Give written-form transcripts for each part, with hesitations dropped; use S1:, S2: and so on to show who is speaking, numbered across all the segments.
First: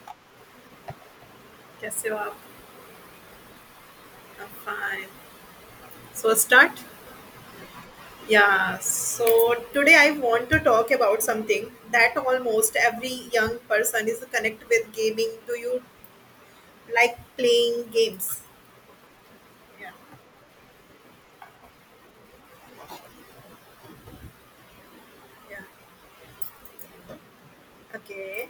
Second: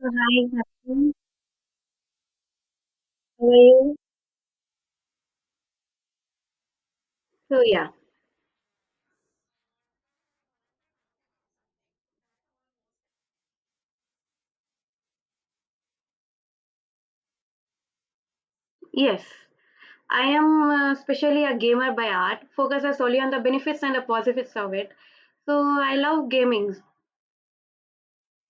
S1: So hi, Happy.
S2: Cassava,
S1: How are you?
S2: fine. So start.
S1: So yeah,
S2: Yeah. So today I want to talk about something that almost every young person is connected with gaming. Do you like playing games?
S1: yes,
S2: Yeah.
S1: I am especially a gamer by art, focuses solely on the benefits and the positives of it. So
S2: Yeah.
S1: I love gaming.
S2: Okay.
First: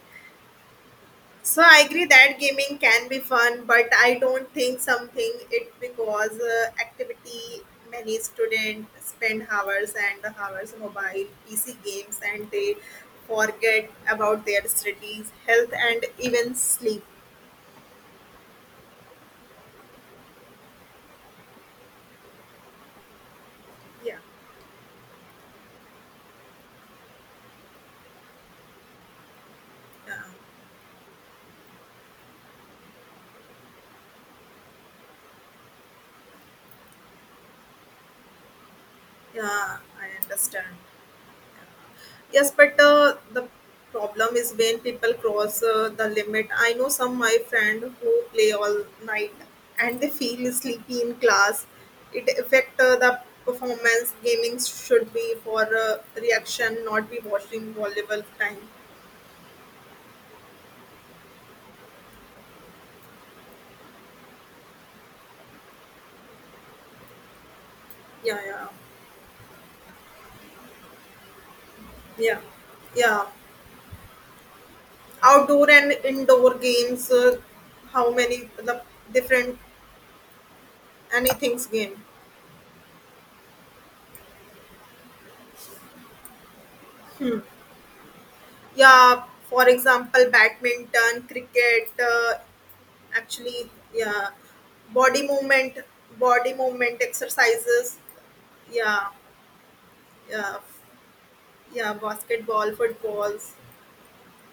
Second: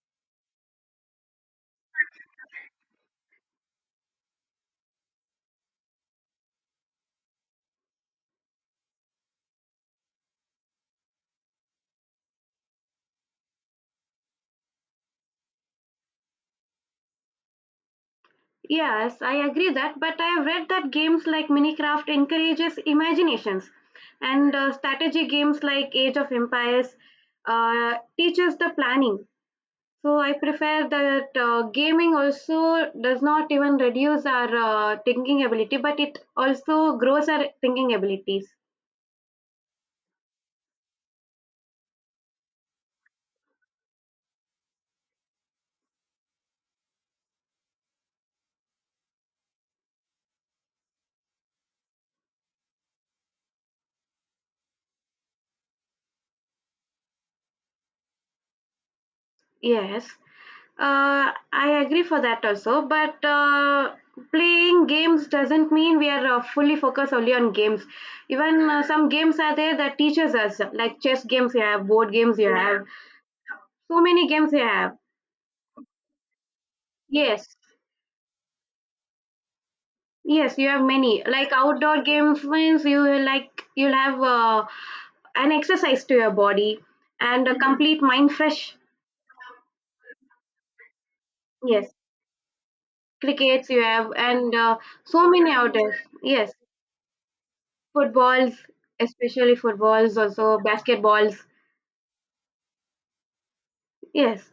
S2: So I agree that gaming can be fun, but I don't think something it because activity many students spend hours and hours mobile PC games and they forget about their studies, health, and even sleep.
S1: Yes, I agree that, but I have read that games like Minecraft encourages imaginations,
S2: Yeah,
S1: and strategy games like Age of Empires uh, teaches the planning. So
S2: yeah,
S1: I prefer that gaming also does not even reduce our thinking ability, but it also grows our thinking abilities.
S2: yeah I understand. Yes, but the problem is when people cross the limit. I know some my friend who play all night and they feel sleepy in class. It affect the performance. Gaming should be for reaction, not be watching volleyball time.
S1: Yes, I agree for that also. But playing games doesn't mean we are fully focused only on games.
S2: Yeah,
S1: Even
S2: yeah,
S1: some games are there that teaches us, like chess games you have, board games
S2: yeah,
S1: you have,
S2: yeah.
S1: so many games you have.
S2: Outdoor and indoor games.
S1: Yes,
S2: How many the different
S1: yes, you have many. Like
S2: anything's
S1: outdoor
S2: game?
S1: games means you will like you'll have an exercise to your body and a Mhm. complete mind fresh.
S2: Yeah, for example, badminton, cricket.
S1: Yes, crickets
S2: Actually
S1: you have
S2: yeah,
S1: and
S2: body
S1: so many
S2: movement
S1: outdoors. Yes.
S2: body movement exercises,
S1: Footballs,
S2: yeah,
S1: especially footballs,
S2: yeah,
S1: also basketballs.
S2: yeah, basketball footballs,
S1: Yes.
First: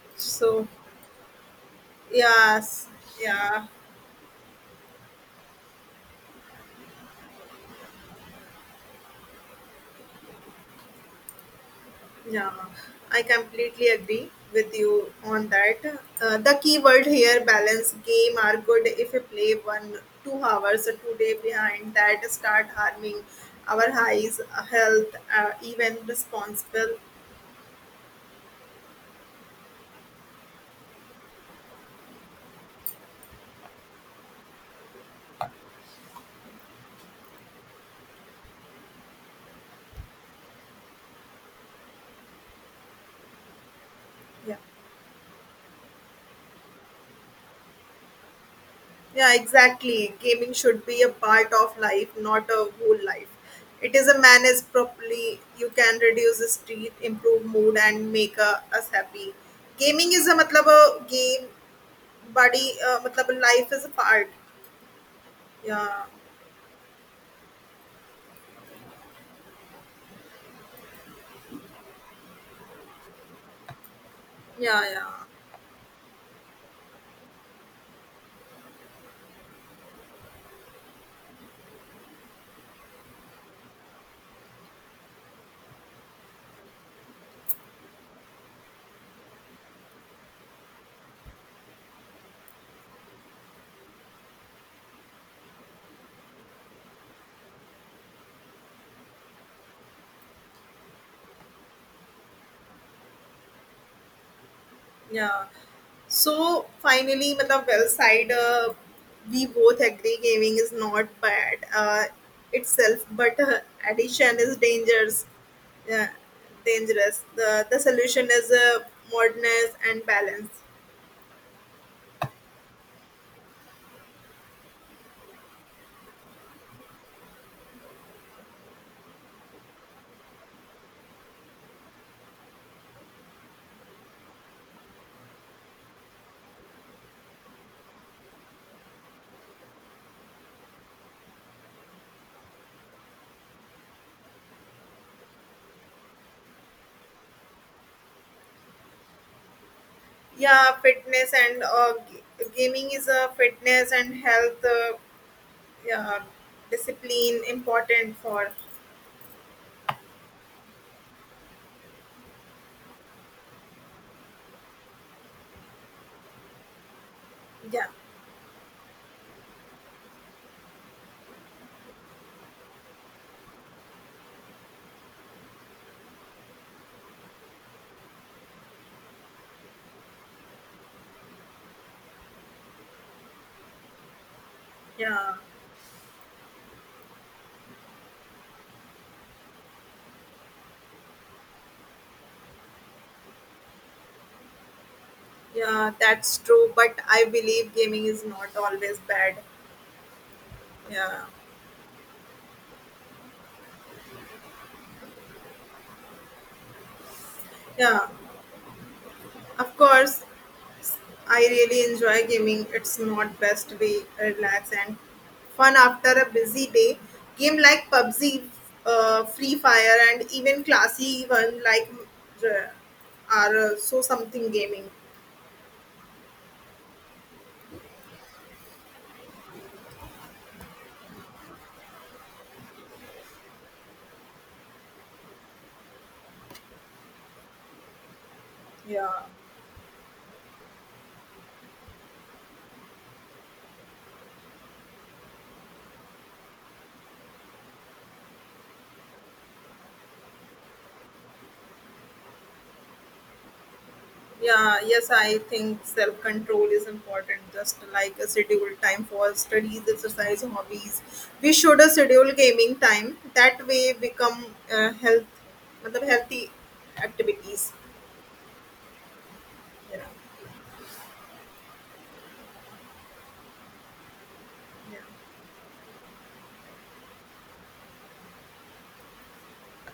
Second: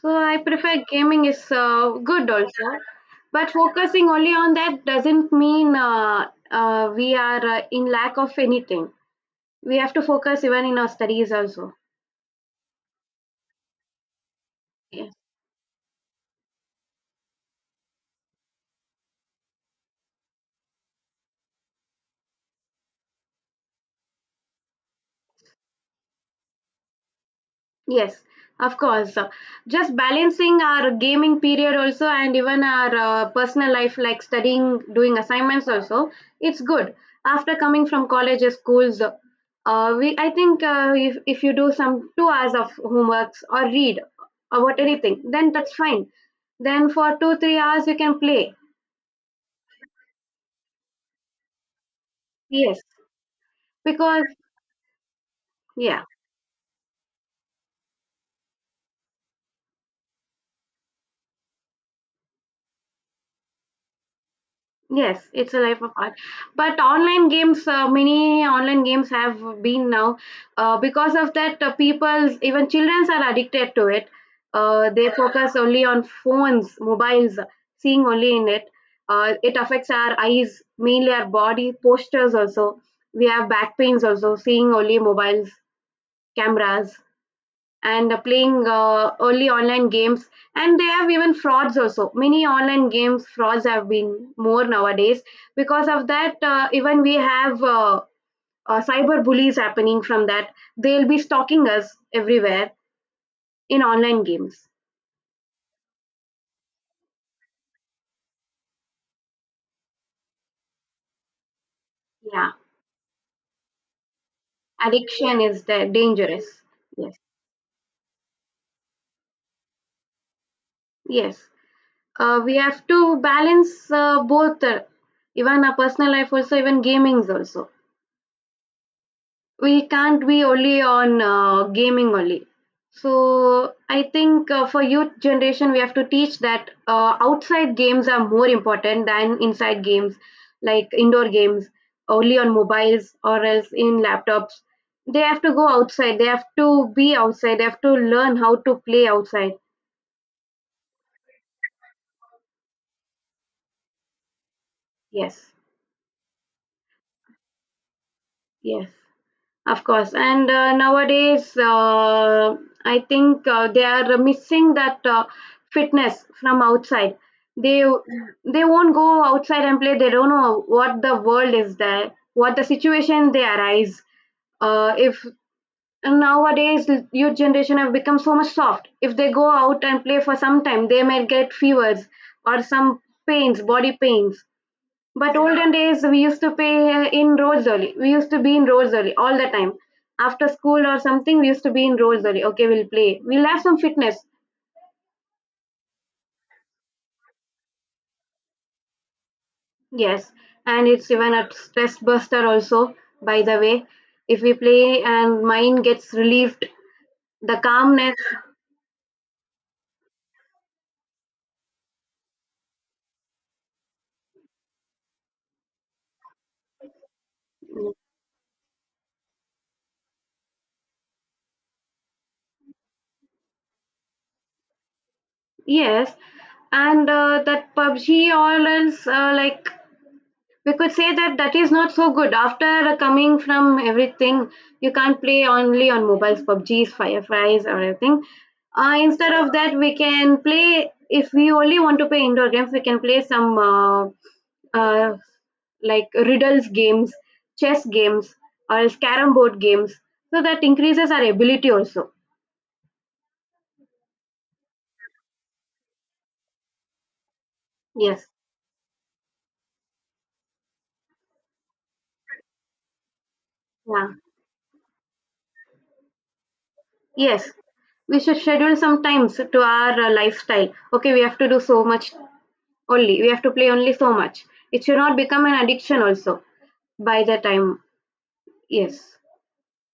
S1: So I
S2: so
S1: prefer gaming is good also,
S2: yes,
S1: but
S2: yeah,
S1: focusing only on that doesn't mean we are in lack of anything. We have to focus even in our studies also.
S2: yeah, I completely agree with you
S1: Yes.
S2: on that. The key word here balance game are good if you play 1-2 hours or 2 day behind that start harming our eyes, health, even responsible.
S1: Yes, of course. Just balancing our gaming period also and even our personal life, like studying, doing assignments also, it's good. After coming from college or schools, we I think if you do some 2 hours of homeworks or read
S2: Yeah.
S1: or what anything, then that's fine. Then for two, 3 hours you can play.
S2: Yeah, exactly. Gaming should be a part of life, not a
S1: Yes,
S2: whole life. It is a
S1: because,
S2: managed properly. You can
S1: yeah.
S2: reduce the street, improve mood, and make us happy. Gaming is a मतलब a game, body मतलब life is a part.
S1: Yes, it's a life of
S2: Yeah,
S1: art. But online games, many online games have been now. Because of that, people's even children, are addicted to it.
S2: yeah, yeah,
S1: They focus only on phones, mobiles, seeing only in it. It affects our eyes, mainly our body postures also. We have back pains also, seeing only mobiles, cameras and playing early online games, and they have even frauds also. Many online games frauds have been more nowadays. Because of that even we have cyber bullies happening from that. They'll be stalking us everywhere in online games.
S2: yeah. So finally, मतलब well side, we both agree gaming is not bad
S1: Yeah,
S2: itself, but addiction is dangerous.
S1: addiction is
S2: Yeah,
S1: dangerous. Yes,
S2: dangerous. The solution is modernness and balance.
S1: yes, we have to balance both, even our personal life also, even gamings also. We can't be only on gaming only. So I think for youth generation we have to teach that outside games are more important than inside games, like indoor games only on mobiles or else in laptops. They have to go outside, they have to be outside, they have to learn how to play outside.
S2: Yeah, fitness and gaming is a fitness and health,
S1: Yes,
S2: yeah, discipline important for,
S1: yes. Of course, and nowadays, I think they are missing that fitness from outside. They
S2: yeah,
S1: they won't go outside and play. They don't know what the world is there, what the situation they arise. If nowadays youth generation have become so much soft, if they go out and play for some time, they may get fevers or some pains, body pains.
S2: yeah,
S1: But olden days, we used to pay in roads early. We used to be in roads early all the time. After school or something, we used to be in roads early. Okay, we'll play. We'll have some fitness.
S2: yeah, that's true. But I believe gaming is not always bad.
S1: Yes. And it's
S2: Yeah,
S1: even a stress buster also, by the way. If we play and mind gets relieved, the
S2: yeah,
S1: calmness.
S2: of course. I really enjoy gaming. It's not best way relax and fun after a busy day. Game like PUBG, Free Fire, and even classy one like, uh, are so something gaming.
S1: Yes. And that PUBG all else, like we could say that that is not so good. After coming from everything, you can't play only on mobiles, PUBGs, Fireflies, or everything.
S2: Yeah,
S1: Instead of that, we can play. If we only want to play indoor games, we can play some uh, like riddles games, chess games, or else carom board games. So that increases our ability also.
S2: yeah, yes. I think self control is important. Just like
S1: Yes.
S2: a schedule time for studies, exercise, hobbies. We should schedule gaming time. That way,
S1: Yeah.
S2: become health, मतलब healthy
S1: Yes.
S2: activities.
S1: We should schedule some times to our
S2: Yeah,
S1: lifestyle. Okay, we have to do so much, only we have to play only so much, it should
S2: yeah.
S1: not become an addiction also by the time. Yes.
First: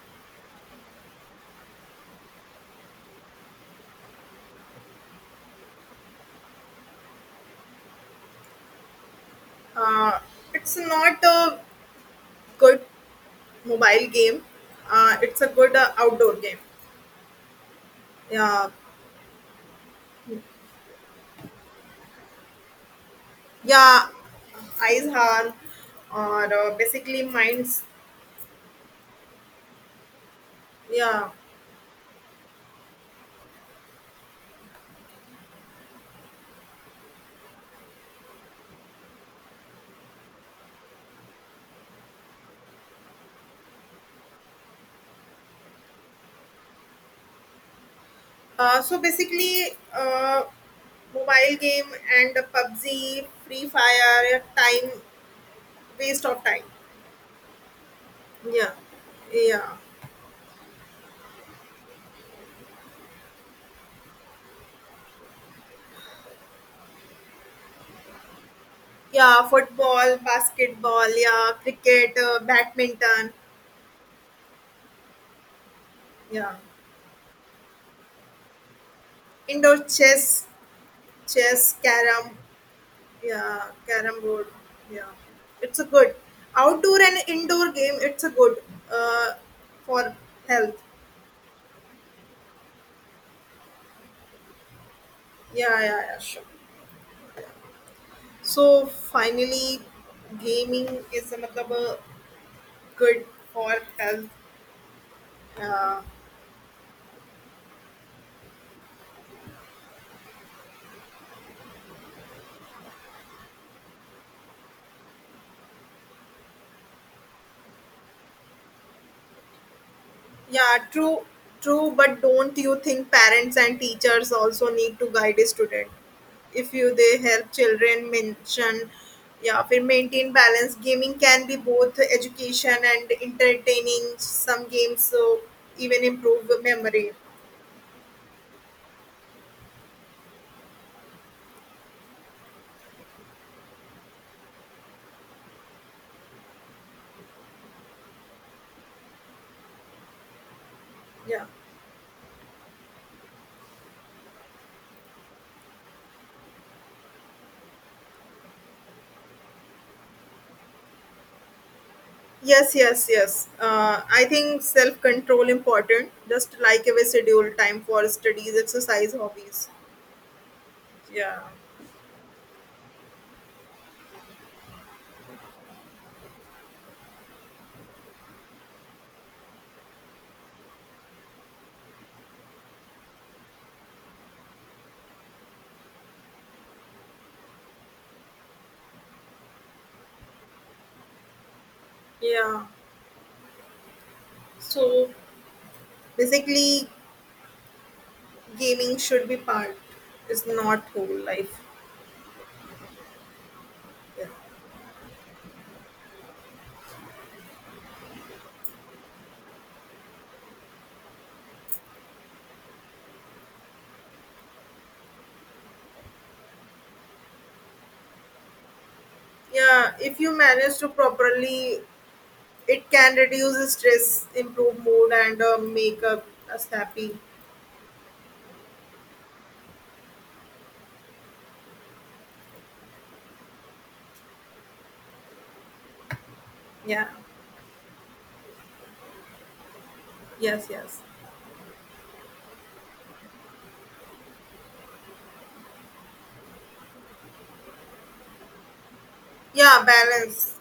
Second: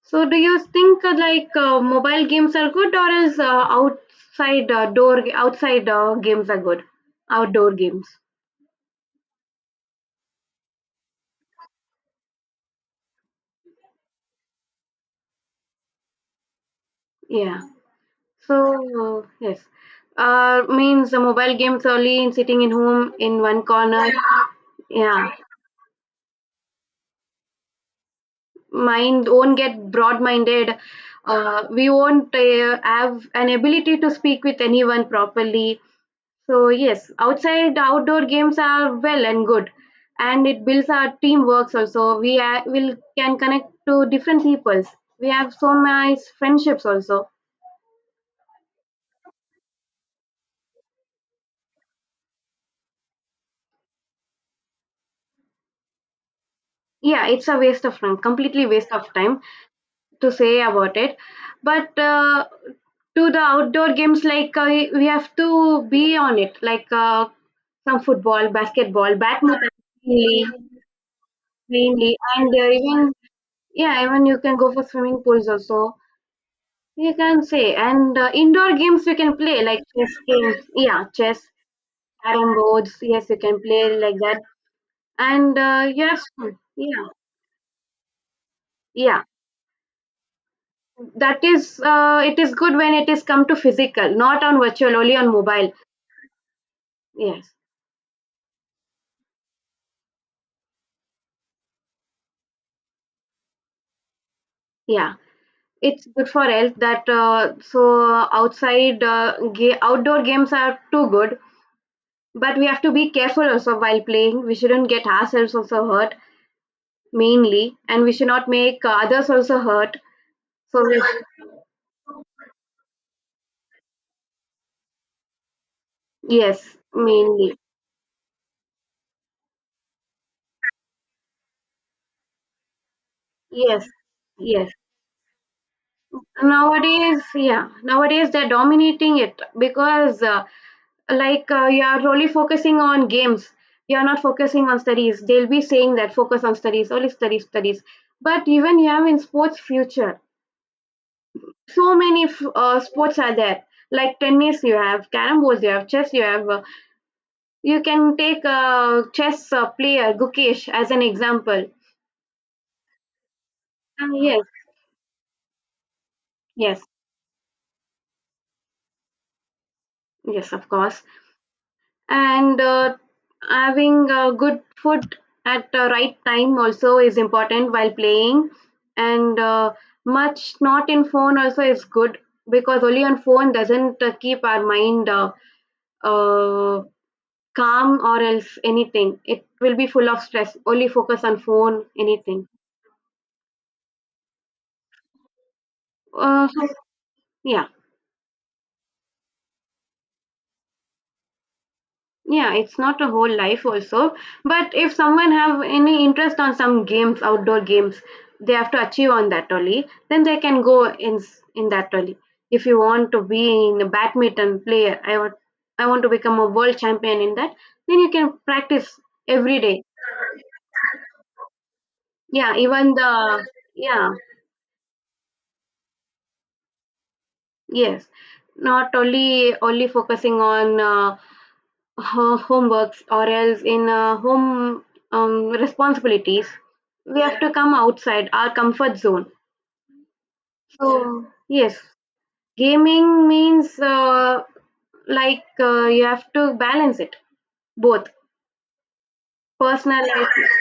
S1: So do you think mobile games are good or is outside door outside games are good, outdoor games?
S2: Uh, it's not a good mobile game. It's a good outdoor game.
S1: Yeah. So
S2: Yeah,
S1: yes, means the mobile games only in sitting in home in one corner.
S2: yeah, eyes
S1: Yeah,
S2: harm or basically minds.
S1: mind won't get broad minded.
S2: Yeah.
S1: We won't have an ability to speak with anyone properly. So yes, outside outdoor games are well and good, and it builds our teamwork. Also, we are, will can connect to different peoples. We have so nice friendships. Also,
S2: So basically, mobile game and PUBG, Free Fire, time waste of time.
S1: yeah, it's a waste of time, completely
S2: Yeah,
S1: waste of time
S2: yeah,
S1: to say about it. But to the outdoor games, like we have to be on it, like some football, basketball,
S2: yeah.
S1: badminton,
S2: Football,
S1: mainly,
S2: basketball, yeah,
S1: mainly,
S2: cricket,
S1: and even
S2: badminton,
S1: yeah, even you can go for swimming pools also.
S2: yeah.
S1: You can say, and indoor games we can play
S2: Indoor
S1: like chess
S2: chess,
S1: games, yeah, chess,
S2: chess, carom,
S1: carrom boards. Yes, you can
S2: yeah,
S1: play like
S2: carom
S1: that.
S2: board. Yeah,
S1: And
S2: it's a good
S1: yes,
S2: outdoor
S1: yeah,
S2: and indoor game. It's a good
S1: yeah.
S2: uh, for health.
S1: That is, it is good when it is come to physical, not on virtual, only on mobile.
S2: Yeah, yeah, yeah, sure.
S1: Yes,
S2: So finally, gaming is a मतलब, good for health.
S1: yeah.
S2: Yeah.
S1: It's good for health that outside outdoor games are too good, but we have to be careful also while playing. We shouldn't get ourselves also hurt mainly, and we should not make others also hurt.
S2: Yeah,
S1: So we.
S2: true, true. But don't you think parents and teachers also need to guide a student? If
S1: Yes,
S2: you they help
S1: mainly.
S2: children mention, yeah, फिर maintain balance. Gaming can be both education and
S1: Yes,
S2: entertaining. Some
S1: yes.
S2: games so even improve memory.
S1: Nowadays, yeah, nowadays they're dominating it because, you are only focusing on games. You are not focusing on studies. They'll be saying that focus on studies, only studies, studies. But even you have in sports future,
S2: Yeah.
S1: so many sports are there. Like tennis, you have carom boards, you have chess, you have. You can take a chess player Gukesh as an example.
S2: Yes, yes, yes. I
S1: Yes,
S2: think self control important. Just
S1: yes,
S2: like a schedule time for studies, exercise, hobbies.
S1: yes, of course.
S2: Yeah.
S1: And having good food at the right time also is important while playing, and much not in phone also is good, because only on phone doesn't keep our mind uh, calm or else anything. It will be full of stress, only focus on phone anything.
S2: Yeah. So
S1: uh, so-
S2: basically,
S1: yeah,
S2: gaming should be part, it's not whole life.
S1: Yeah, it's not a whole life also.
S2: Yeah,
S1: But if someone have any interest on some games, outdoor games, they have to achieve on that only. Then they can go in in that only. If you want to be in a badminton player, I want to become a world champion in that. Then you can practice every day.
S2: yeah, if you manage to properly
S1: Yeah,
S2: it
S1: even
S2: can
S1: the
S2: reduce
S1: yeah
S2: stress, improve mood, and make up us happy.
S1: yes, not only only focusing on. Homeworks or else in home responsibilities,
S2: Yeah,
S1: we have to come outside our comfort zone.
S2: yes, yes,
S1: So, yes, gaming means you have to balance it both
S2: yeah,
S1: personal life,
S2: balance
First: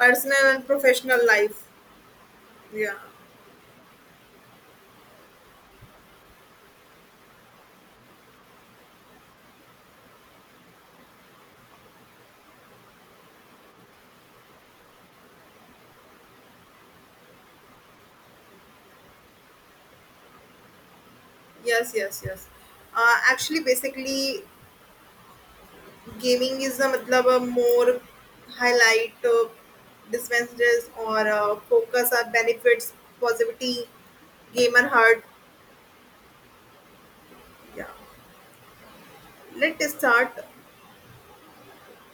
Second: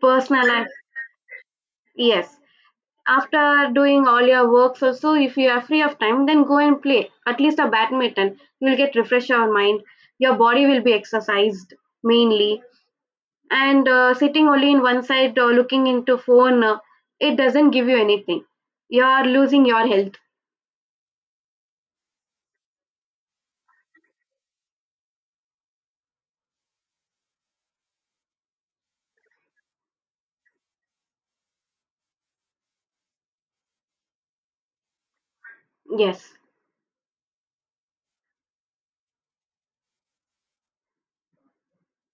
S1: personal life,
S2: and professional life.
S1: yes.
S2: Yeah,
S1: After doing all your works, also, if you are free of time, then go and play at least a badminton. You will get refresh your mind, your body will be exercised mainly, and sitting only in one side or looking into phone it doesn't give you anything. You are losing your health.
S2: yes, yes, yes. Actually basically gaming is a matlab a more highlight, dispenses or focus on benefits, positivity, gamer heart.
S1: Yes,
S2: Yeah. Let's start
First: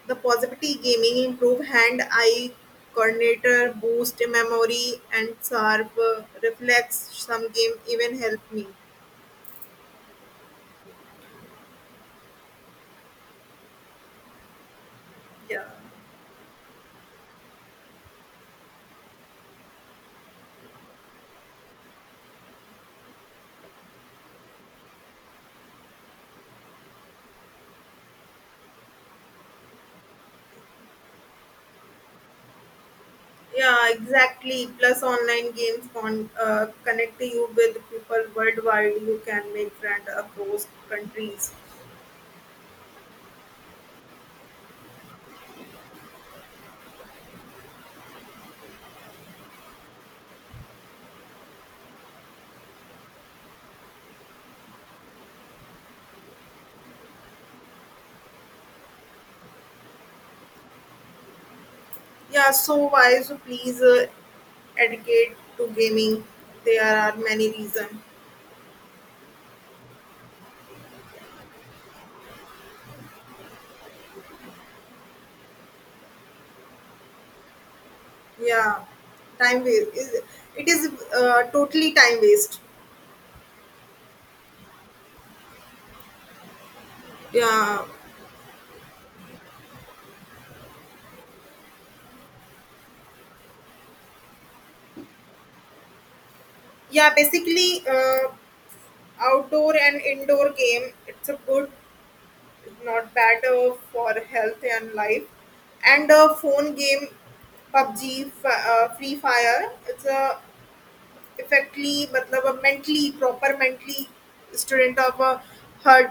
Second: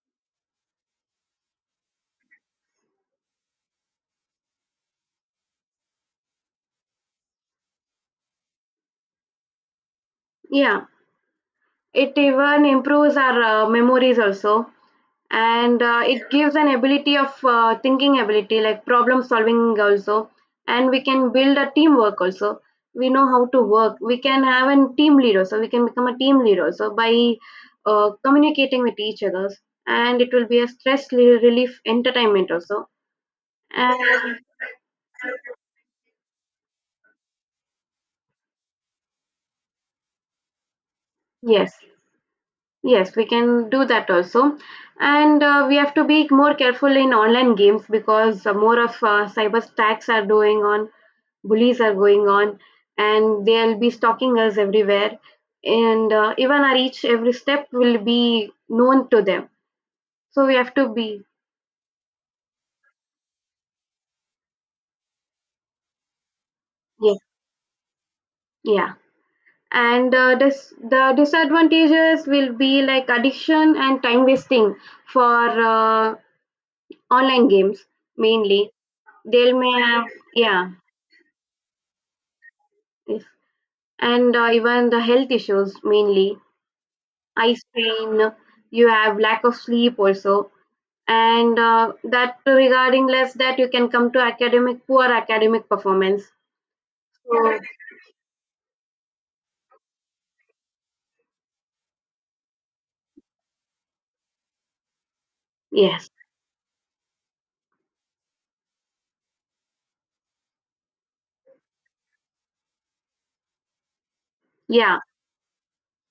S2: the positivity gaming, improve hand eye coordinator, boost memory, and sharp reflex. Some game even help me.
S1: yeah. It even improves our memories also,
S2: Yeah.
S1: and it gives an ability of thinking ability like problem solving also. And we can build a teamwork also. We know how to work, we can have a team leader, so we can become a team leader also by communicating with each others, and it will be a stress relief entertainment also.
S2: Yeah,
S1: And
S2: exactly. Plus, online games connect you with people worldwide. You can make friends across countries.
S1: yes, yes, we can do that also. And we have to be more careful in online games because more of cyber attacks are going on, bullies are going on, and they'll be stalking us everywhere. And even our each every step will be known to them. So we have to be,
S2: Yeah, so why so please educate to gaming. There are
S1: yes,
S2: many reasons.
S1: yeah. And this, the disadvantages will be like addiction and time wasting for uh, online games mainly.
S2: Yeah,
S1: They will
S2: time
S1: may
S2: waste.
S1: have,
S2: It
S1: yeah.
S2: is totally time waste.
S1: Yes. And even the health issues, mainly eye
S2: Yeah,
S1: strain, you have lack of sleep also. And that regarding less that you can come to academic, poor academic performance.
S2: yeah.
S1: So,
S2: Basically, outdoor and indoor game. It's a good, not bad for health and life.
S1: yes.
S2: And a phone game, PUBG, Free Fire. It's a effectively, मतलब a mentally proper mentally student
S1: Yeah.
S2: of a hurt.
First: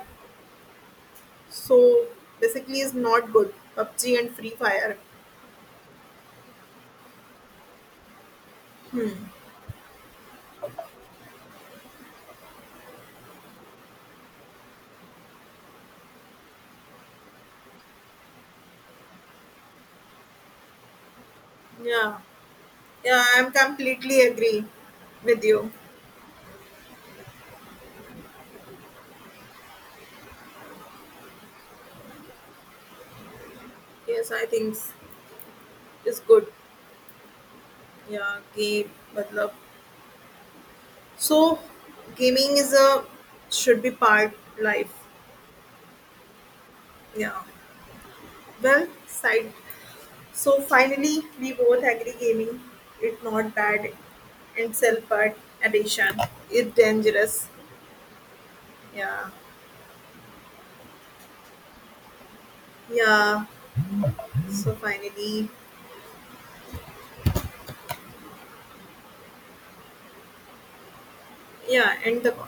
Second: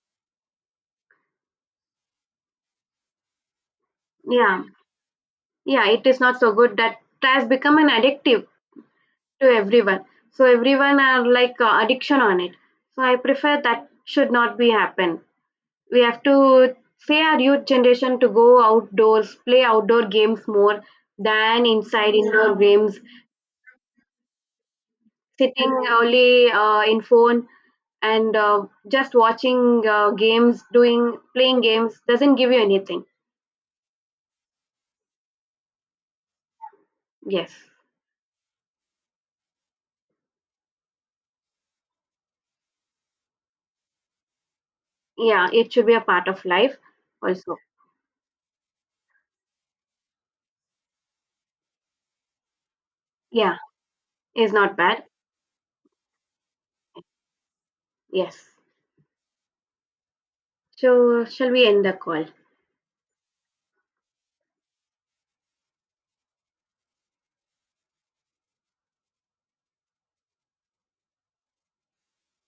S2: So basically, is not good. PUBG and Free
S1: Yeah.
S2: Fire.
S1: Yeah. It is not so good that has become an addictive to everyone. So everyone are like addiction on it. So I prefer that should not be happen. We have to say our youth generation to go outdoors, play outdoor games more than inside
S2: Yeah.
S1: indoor games,
S2: Yeah, I'm completely agree with
S1: sitting
S2: you.
S1: only in phone, and just watching games, doing playing games doesn't give you anything.
S2: Yes, I think s- it's good.
S1: Yes,
S2: Yeah, game, matlab. So, gaming is a should be part life.
S1: yeah, it should be a part of life
S2: Yeah.
S1: also.
S2: Well, side. So finally, we both agree gaming is not
S1: Yeah,
S2: bad
S1: is not
S2: and
S1: bad.
S2: self part addiction. It's dangerous.
S1: Yes.
S2: Yeah.
S1: So shall we end the call?
S2: Yeah. So finally, yeah, end the call.